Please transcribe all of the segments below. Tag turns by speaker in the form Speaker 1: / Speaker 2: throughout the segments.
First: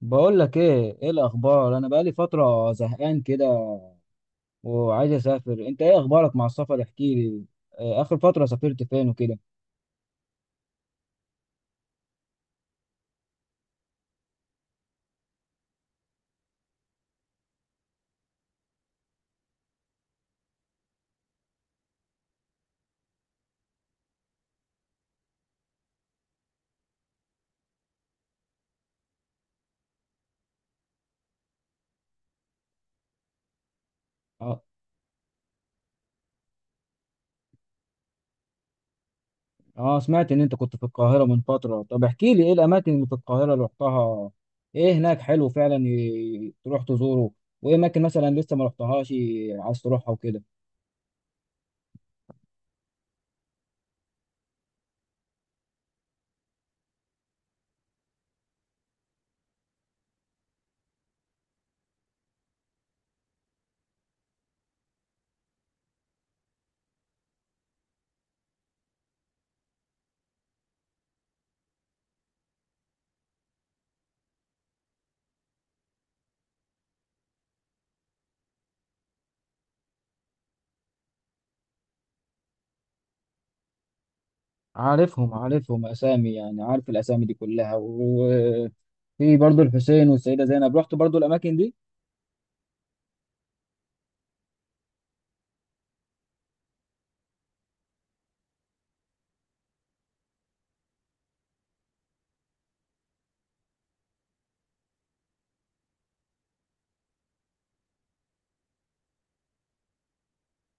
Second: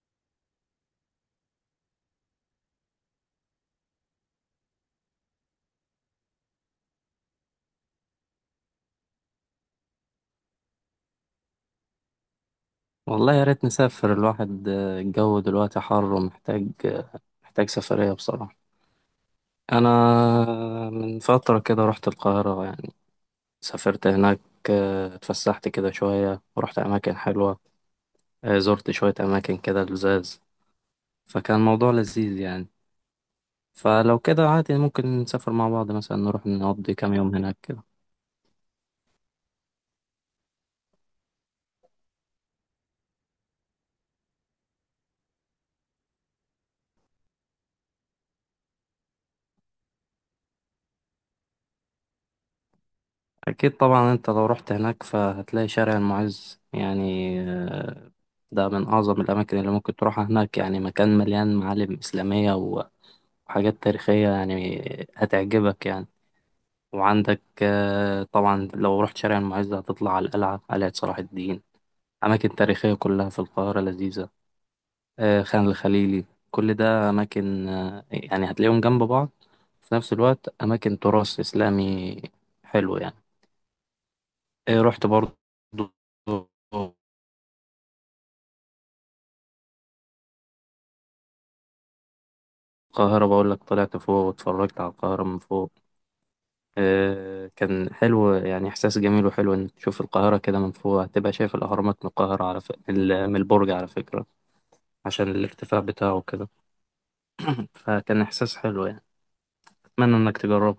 Speaker 1: بقول لك ايه، ايه الاخبار؟ انا بقالي فتره زهقان كده وعايز اسافر. انت ايه اخبارك مع السفر؟ احكي لي. اخر فتره سافرت فين وكده؟
Speaker 2: والله يا ريت نسافر الواحد، الجو دلوقتي حر ومحتاج محتاج سفرية بصراحة. أنا من فترة كده رحت القاهرة يعني، سافرت هناك. اتفسحت كده شوية ورحت أماكن حلوة. زرت شوية أماكن كده لزاز، فكان الموضوع لذيذ يعني. فلو كده
Speaker 1: اه.
Speaker 2: عادي ممكن نسافر مع بعض، مثلا نروح نقضي كام يوم هناك كده.
Speaker 1: سمعت ان انت كنت في القاهره من فتره. طب احكي لي ايه الاماكن اللي في القاهره اللي رحتها؟ ايه هناك حلو فعلا تروح تزوره؟ وايه اماكن مثلا لسه ما رحتهاش عايز تروحها وكده؟
Speaker 2: أكيد طبعا، أنت لو رحت هناك فهتلاقي شارع المعز يعني. ده من أعظم الأماكن اللي ممكن تروحها هناك، يعني مكان مليان معالم إسلامية وحاجات تاريخية يعني، هتعجبك يعني. وعندك طبعا لو رحت شارع المعز هتطلع على القلعة، قلعة صلاح الدين. أماكن تاريخية كلها في القاهرة لذيذة. خان الخليلي، كل ده أماكن، يعني هتلاقيهم جنب بعض، في نفس الوقت أماكن تراث إسلامي حلو يعني. إيه، رحت
Speaker 1: عارفهم
Speaker 2: برضه
Speaker 1: عارفهم اسامي، يعني عارف الاسامي دي كلها. وفي برضو الحسين والسيده زينب، رحت برضو الاماكن دي.
Speaker 2: القاهرة، بقول لك طلعت فوق واتفرجت على القاهرة من فوق. إيه كان حلو يعني، إحساس جميل وحلو إنك تشوف القاهرة كده من فوق. هتبقى شايف الأهرامات من القاهرة على ف... من ال- من البرج على فكرة، عشان الارتفاع بتاعه كده. فكان إحساس حلو يعني، أتمنى إنك تجربه.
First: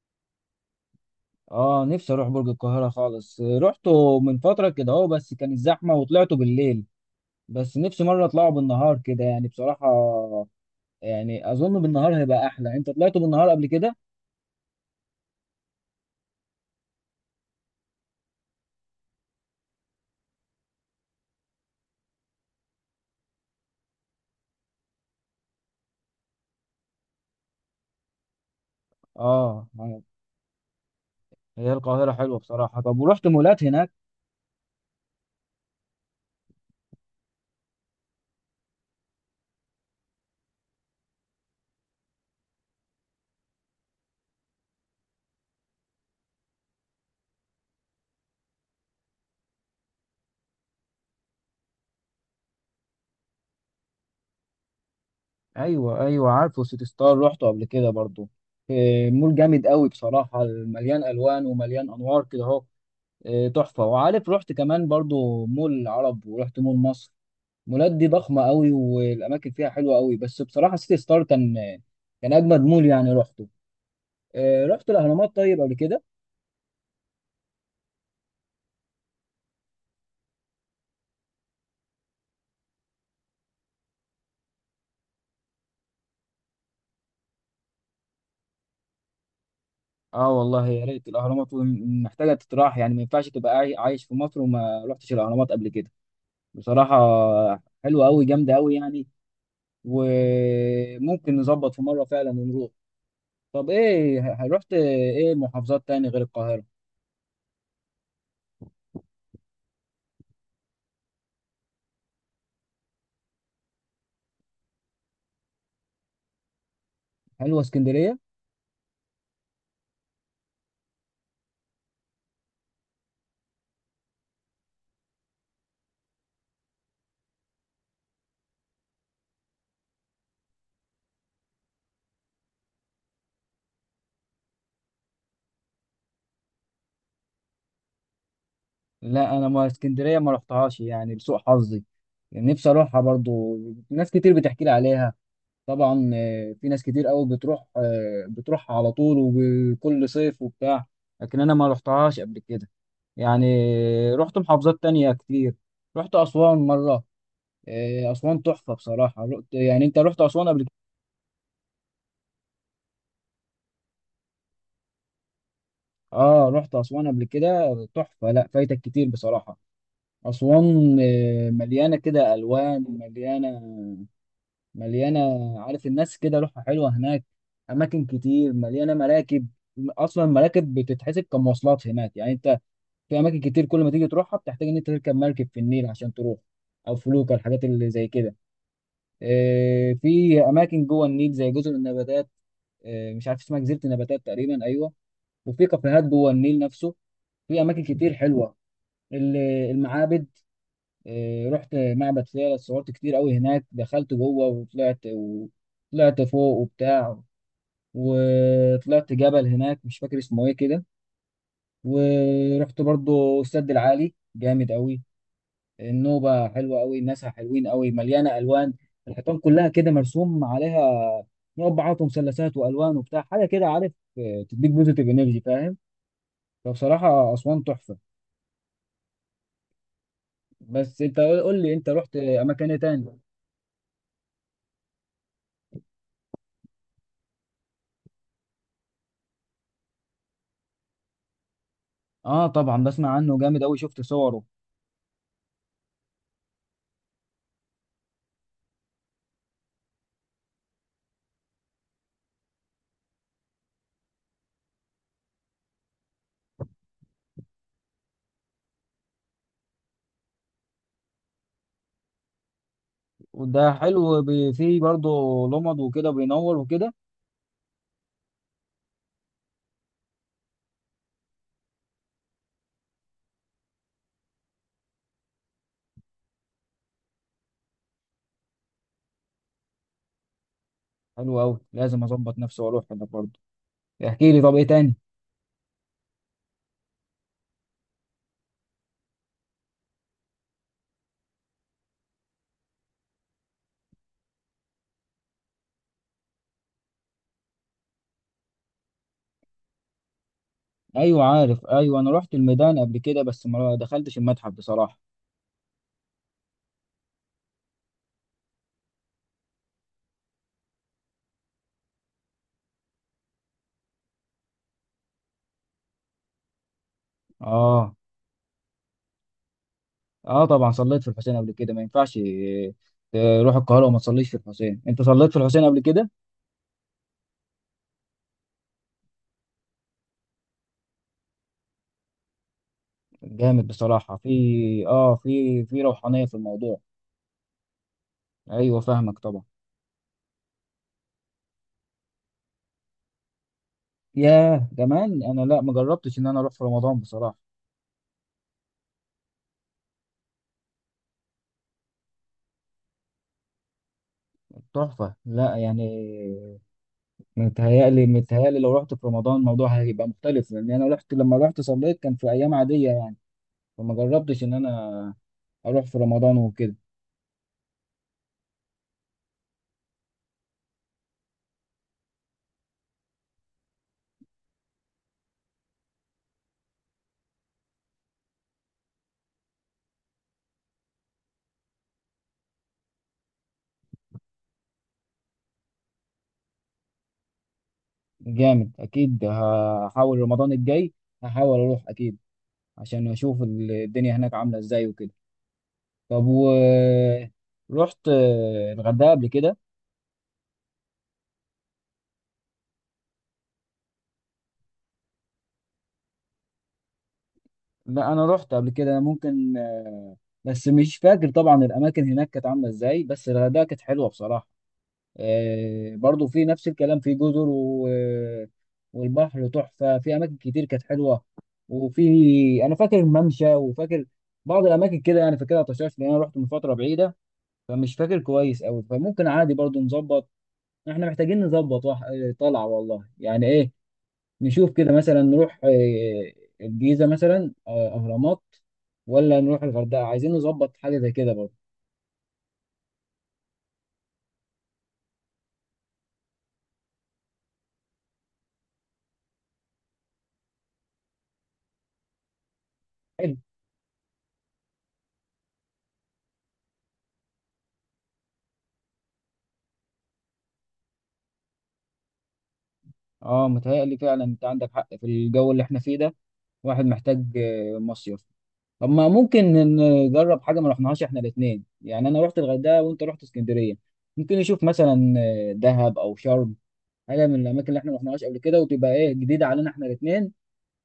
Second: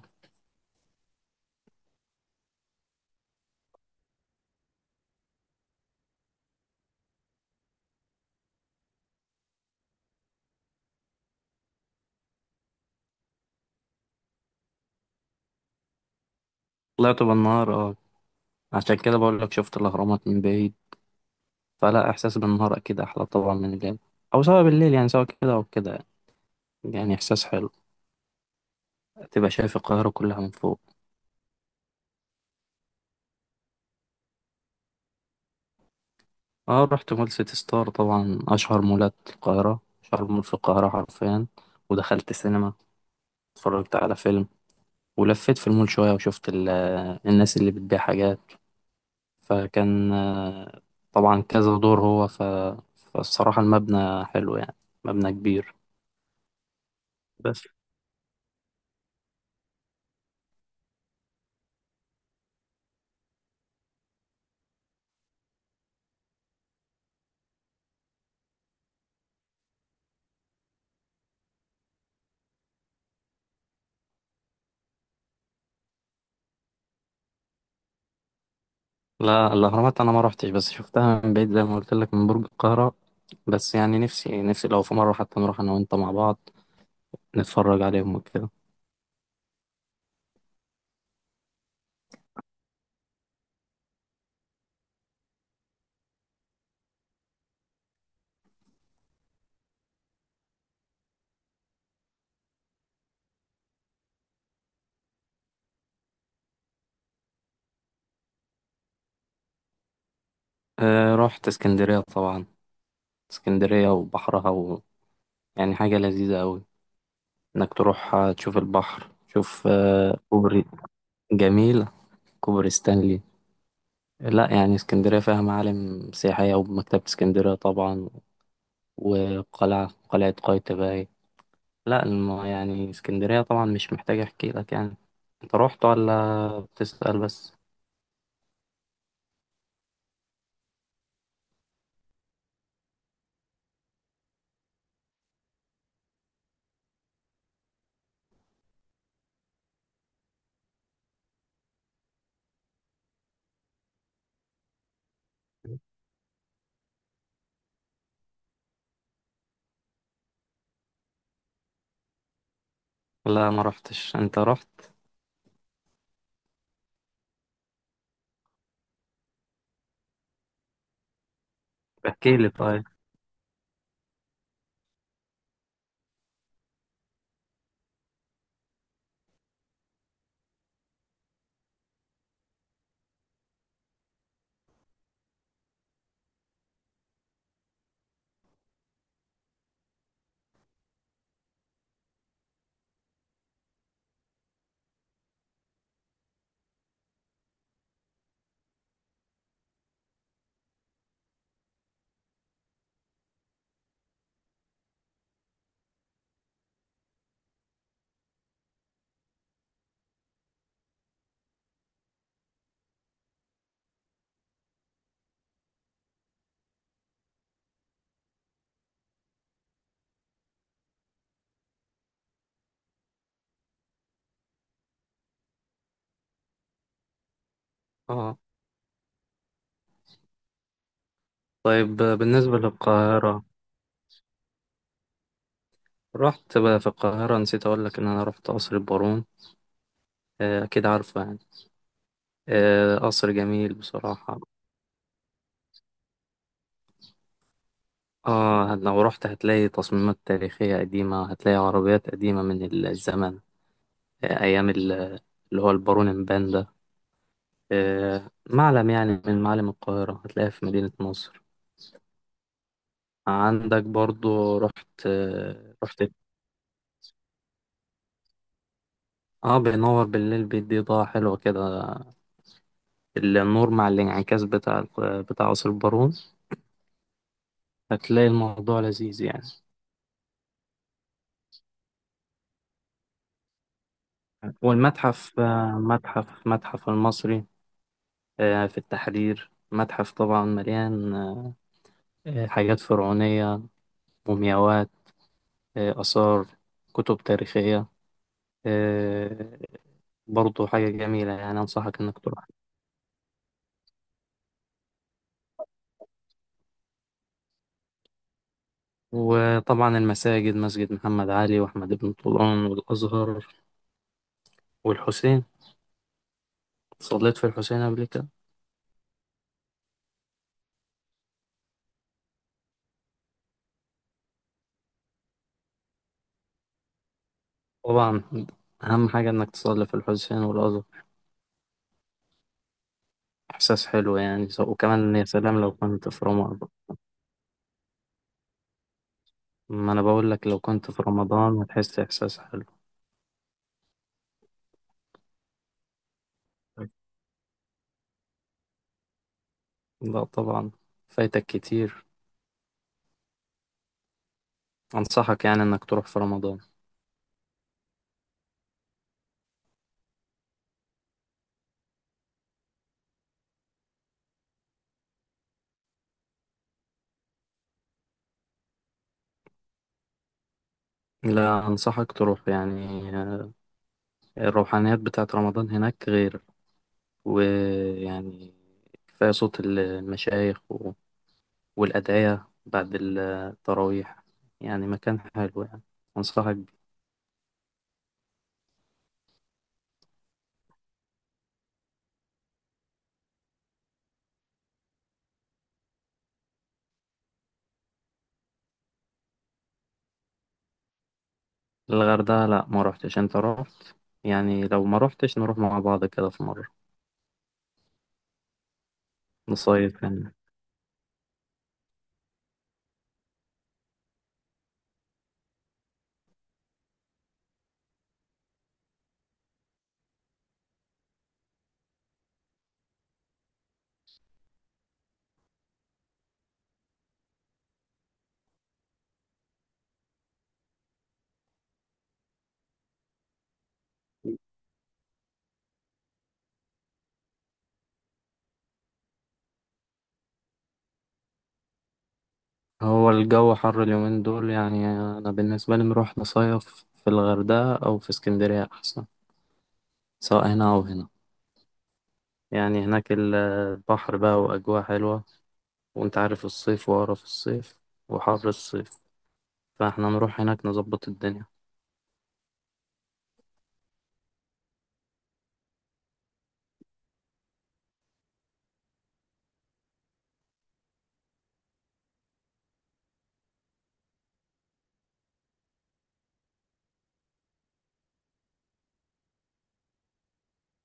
Speaker 1: اه، نفسي اروح برج القاهرة خالص. رحته من فترة كده اهو، بس كانت زحمة وطلعته بالليل. بس نفسي مرة اطلعه بالنهار كده يعني، بصراحة يعني اظن بالنهار هيبقى احلى. انت طلعته بالنهار قبل كده؟
Speaker 2: طلعت بالنهار أه، عشان كده بقول لك شفت الأهرامات من بعيد. فلا، إحساس بالنهار أكيد أحلى طبعا من الليل، أو سواء بالليل، يعني سواء كده أو كده يعني. يعني إحساس حلو، تبقى
Speaker 1: اه.
Speaker 2: شايف القاهرة كلها من فوق.
Speaker 1: هي القاهرة حلوة بصراحة. طب ورحت مولات هناك؟
Speaker 2: اه، رحت مول سيتي ستار طبعا، اشهر مولات القاهره، اشهر مول في القاهره حرفيا. ودخلت سينما، اتفرجت على فيلم، ولفيت في المول شويه، وشفت الناس اللي بتبيع حاجات. فكان طبعا كذا دور فالصراحه المبنى حلو يعني، مبنى كبير.
Speaker 1: ايوه ايوه، عارفه سيتي ستار، رحته قبل
Speaker 2: بس
Speaker 1: كده برضو. مول جامد قوي بصراحة، مليان الوان ومليان انوار كده اهو. تحفة. وعارف رحت كمان برضو مول العرب ورحت مول مصر. مولات دي ضخمه قوي والاماكن فيها حلوه قوي، بس بصراحه سيتي ستار كان كان اجمد مول يعني رحته. رحت الاهرامات طيب قبل كده؟
Speaker 2: لا، الاهرامات انا ما روحتش، بس شفتها من بعيد زي ما قلت لك من برج القاهره. بس يعني نفسي لو في مره حتى نروح انا وانت مع بعض، نتفرج عليهم وكده.
Speaker 1: اه والله يا ريت. الاهرامات محتاجه تتراح، يعني ما ينفعش تبقى عايش في مصر وما رحتش الاهرامات قبل كده بصراحه. حلوه قوي، جامده قوي يعني. وممكن نظبط في مره فعلا ونروح. طب ايه رحت ايه محافظات تاني غير القاهره؟
Speaker 2: رحت اسكندريه طبعا، اسكندرية وبحرها يعني حاجة لذيذة أوي،
Speaker 1: حلوه
Speaker 2: إنك تروح.
Speaker 1: اسكندريه.
Speaker 2: تشوف البحر، تشوف كوبري جميل، كوبري ستانلي. لا يعني اسكندرية فيها معالم سياحية، ومكتبة اسكندرية طبعا، وقلعة قايتباي. لا يعني اسكندرية طبعا مش محتاج أحكي لك يعني. أنت رحت ولا بتسأل بس؟
Speaker 1: لا انا ما اسكندريه ما رحتهاش يعني لسوء حظي. يعني نفسي اروحها برضو، ناس كتير بتحكي لي عليها. طبعا في ناس كتير قوي بتروح، بتروح على طول وكل صيف وبتاع. لكن انا ما رحتهاش قبل كده يعني. رحت محافظات تانية كتير. رحت اسوان مره. اسوان تحفه بصراحه. رحت، يعني انت رحت اسوان قبل كده؟
Speaker 2: لا، ما رحتش، أنت رحت.
Speaker 1: اه رحت اسوان قبل كده. تحفه، لا فايتك كتير بصراحه. اسوان مليانه كده
Speaker 2: احكي لي
Speaker 1: الوان،
Speaker 2: طيب.
Speaker 1: مليانه، مليانة. عارف الناس كده روحها حلوة هناك. أماكن كتير مليانة مراكب، أصلا المراكب بتتحسب كمواصلات هناك، يعني أنت في أماكن كتير كل ما تيجي تروحها بتحتاج إن أنت تركب مركب في النيل عشان تروح، أو فلوكة، الحاجات اللي زي كده. في أماكن جوه النيل زي جزر النباتات. مش عارف اسمها، جزيرة النباتات تقريبا، أيوه. وفي كافيهات جوه النيل نفسه. في أماكن كتير حلوة. ال- المعابد. رحت معبد فيلة، صورت كتير قوي هناك، دخلت جوه وطلعت طلعت فوق وبتاع. وطلعت جبل هناك مش فاكر اسمه ايه كده. ورحت برضو السد العالي، جامد قوي. النوبة حلوة قوي، الناس حلوين قوي، مليانة ألوان، الحيطان كلها كده مرسوم عليها مربعات ومثلثات وألوان وبتاع، حاجة كده عارف، تديك بوزيتيف انرجي فاهم. فبصراحة أسوان تحفة.
Speaker 2: اه.
Speaker 1: بس أنت قول، قول لي أنت
Speaker 2: طيب
Speaker 1: رحت
Speaker 2: بالنسبة
Speaker 1: أماكن إيه تاني؟
Speaker 2: للقاهرة، رحت بقى في القاهرة، نسيت أقول لك إن أنا رحت قصر البارون. أكيد عارفه يعني.
Speaker 1: آه طبعا، بسمع
Speaker 2: قصر
Speaker 1: عنه جامد
Speaker 2: جميل
Speaker 1: أوي، شفت
Speaker 2: بصراحة.
Speaker 1: صوره.
Speaker 2: آه، لو رحت هتلاقي تصميمات تاريخية قديمة، هتلاقي عربيات قديمة من الزمن، آه، أيام ال- اللي هو البارون مبان ده. معلم يعني من معالم القاهرة، هتلاقيه في مدينة نصر.
Speaker 1: وده
Speaker 2: عندك
Speaker 1: حلو
Speaker 2: برضو
Speaker 1: فيه
Speaker 2: رحت،
Speaker 1: برضه لمض وكده، بينور وكده.
Speaker 2: اه، بينور بالليل بيدي إضاءة حلوة كده. النور مع الانعكاس بتاع قصر البارون، هتلاقي الموضوع لذيذ يعني.
Speaker 1: حلو أوي، لازم أظبط نفسي وأروح هناك برضه. احكي لي طب ايه تاني؟
Speaker 2: والمتحف، آه، متحف متحف المصري، في التحرير. متحف طبعا مليان حاجات فرعونية، مومياوات، آثار، كتب تاريخية، آه، برضو حاجة
Speaker 1: ايوه
Speaker 2: جميلة يعني،
Speaker 1: عارف، ايوه
Speaker 2: أنصحك
Speaker 1: انا
Speaker 2: إنك
Speaker 1: رحت
Speaker 2: تروح.
Speaker 1: الميدان قبل كده بس ما دخلتش المتحف بصراحه.
Speaker 2: وطبعا المساجد، مسجد محمد علي وأحمد بن طولون والأزهر والحسين. صليت في الحسين
Speaker 1: اه.
Speaker 2: قبل كده
Speaker 1: اه طبعا صليت في الحسين قبل كده، ما ينفعش تروح القاهره وما تصليش في الحسين. انت صليت في الحسين قبل كده؟
Speaker 2: طبعا، أهم حاجة إنك تصلي في الحسين والأزهر.
Speaker 1: جامد
Speaker 2: إحساس
Speaker 1: بصراحه،
Speaker 2: حلو
Speaker 1: في
Speaker 2: يعني،
Speaker 1: اه
Speaker 2: وكمان يا سلام
Speaker 1: في
Speaker 2: لو
Speaker 1: في
Speaker 2: كنت
Speaker 1: روحانيه
Speaker 2: في
Speaker 1: في
Speaker 2: رمضان.
Speaker 1: الموضوع. ايوه فاهمك طبعا.
Speaker 2: ما أنا بقول لك لو كنت في رمضان هتحس إحساس حلو.
Speaker 1: ياه، كمان انا لا ما جربتش ان انا اروح في رمضان بصراحه.
Speaker 2: لا طبعا، فايتك كتير.
Speaker 1: تحفه،
Speaker 2: أنصحك
Speaker 1: لا
Speaker 2: يعني
Speaker 1: يعني.
Speaker 2: إنك تروح في رمضان.
Speaker 1: متهيألي، متهيألي لو رحت في رمضان الموضوع هيبقى مختلف، لان انا رحت لما رحت صليت كان في ايام عاديه يعني. فما جربتش ان انا اروح في رمضان وكده.
Speaker 2: لا، أنصحك تروح يعني. الروحانيات بتاعت رمضان هناك غير، ويعني كفاية صوت المشايخ والأدعية بعد التراويح. يعني مكان حلو يعني، أنصحك بيه.
Speaker 1: جامد، اكيد هحاول رمضان الجاي هحاول اروح اكيد، عشان اشوف الدنيا هناك عامله ازاي وكده. طب و رحت الغردقه قبل كده؟
Speaker 2: الغردقة لا، ما روحتش، أنت روحت. يعني لو ما روحتش نروح مع بعض كده في مرة،
Speaker 1: لا انا رحت قبل كده. ممكن
Speaker 2: نصيف يعني.
Speaker 1: بس مش فاكر طبعا الاماكن هناك كانت عامله ازاي، بس الغردقه كانت حلوه بصراحه. برضو في نفس الكلام، في جزر والبحر تحفة، في أماكن كتير كانت حلوة. وفي، أنا فاكر ممشى وفاكر بعض الأماكن كده يعني، فاكرها طشاش لأن أنا رحت من فترة بعيدة فمش فاكر كويس أوي. فممكن عادي برضو نظبط، إحنا محتاجين نظبط وح... آه، طلعة والله، يعني إيه نشوف كده مثلا، نروح الجيزة مثلا، أهرامات، ولا نروح الغردقة. عايزين نظبط حاجة زي كده برضو.
Speaker 2: هو الجو حر اليومين دول. يعني أنا بالنسبة لي نروح نصيف في الغردقة أو في اسكندرية أحسن، سواء هنا أو هنا. يعني هناك
Speaker 1: حلو.
Speaker 2: البحر بقى وأجواء حلوة. وأنت عارف الصيف وقرف الصيف وحر الصيف، فإحنا نروح هناك نظبط الدنيا.
Speaker 1: اه متهيألي فعلا أنت عندك حق، في الجو اللي إحنا فيه ده واحد محتاج مصيف. طب ما ممكن نجرب حاجه ما رحناهاش احنا الاثنين، يعني انا رحت الغردقه وانت رحت اسكندريه، ممكن نشوف مثلا دهب او شرم، حاجه من الاماكن اللي احنا ما رحناهاش قبل كده وتبقى ايه جديده علينا احنا الاثنين،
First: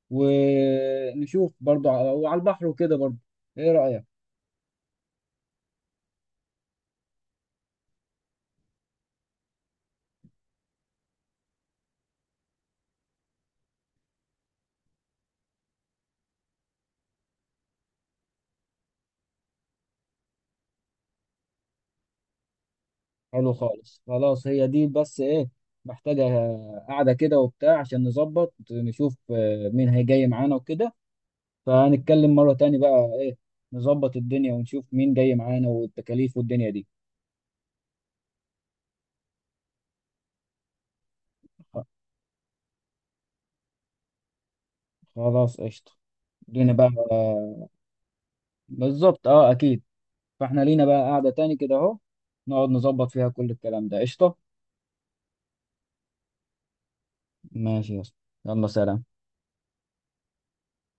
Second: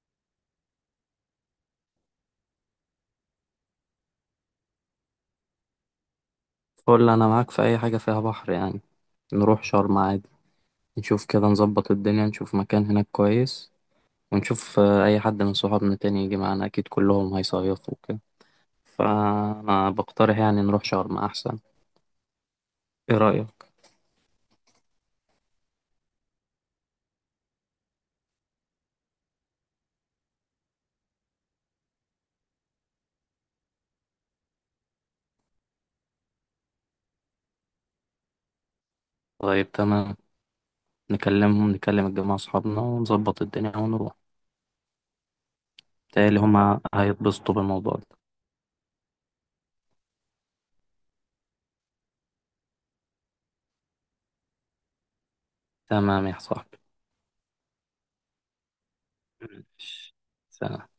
Speaker 1: ونشوف برضو على وعلى البحر وكده برضو. ايه رايك؟
Speaker 2: فل أنا معاك في أي حاجة فيها بحر يعني، نروح شرم عادي. نشوف كده، نظبط الدنيا، نشوف مكان هناك كويس. ونشوف أي حد من صحابنا تاني يجي معانا، أكيد كلهم هيصيفوا وكده. فأنا بقترح يعني نروح شرم أحسن. ايه
Speaker 1: حلو
Speaker 2: رأيك؟
Speaker 1: خالص، خلاص هي دي. بس ايه، محتاجه قاعده كده وبتاع عشان نظبط، نشوف مين هيجي معانا وكده. فهنتكلم مرة تاني بقى ايه، نظبط الدنيا ونشوف مين جاي معانا والتكاليف والدنيا دي.
Speaker 2: طيب تمام، نكلمهم،
Speaker 1: خ-
Speaker 2: نكلم الجماعة اصحابنا، ونظبط الدنيا ونروح.
Speaker 1: خلاص قشطة،
Speaker 2: تالي
Speaker 1: لينا
Speaker 2: هما
Speaker 1: بقى.
Speaker 2: هيتبسطوا بالموضوع ده.
Speaker 1: بالظبط، اه اكيد. فاحنا لينا بقى قاعدة تاني كده اهو، نقعد نظبط فيها كل الكلام ده. قشطة.
Speaker 2: تمام يا صاحبي.
Speaker 1: ماشي يا اسطى. يلا سلام.
Speaker 2: ماشي. سلام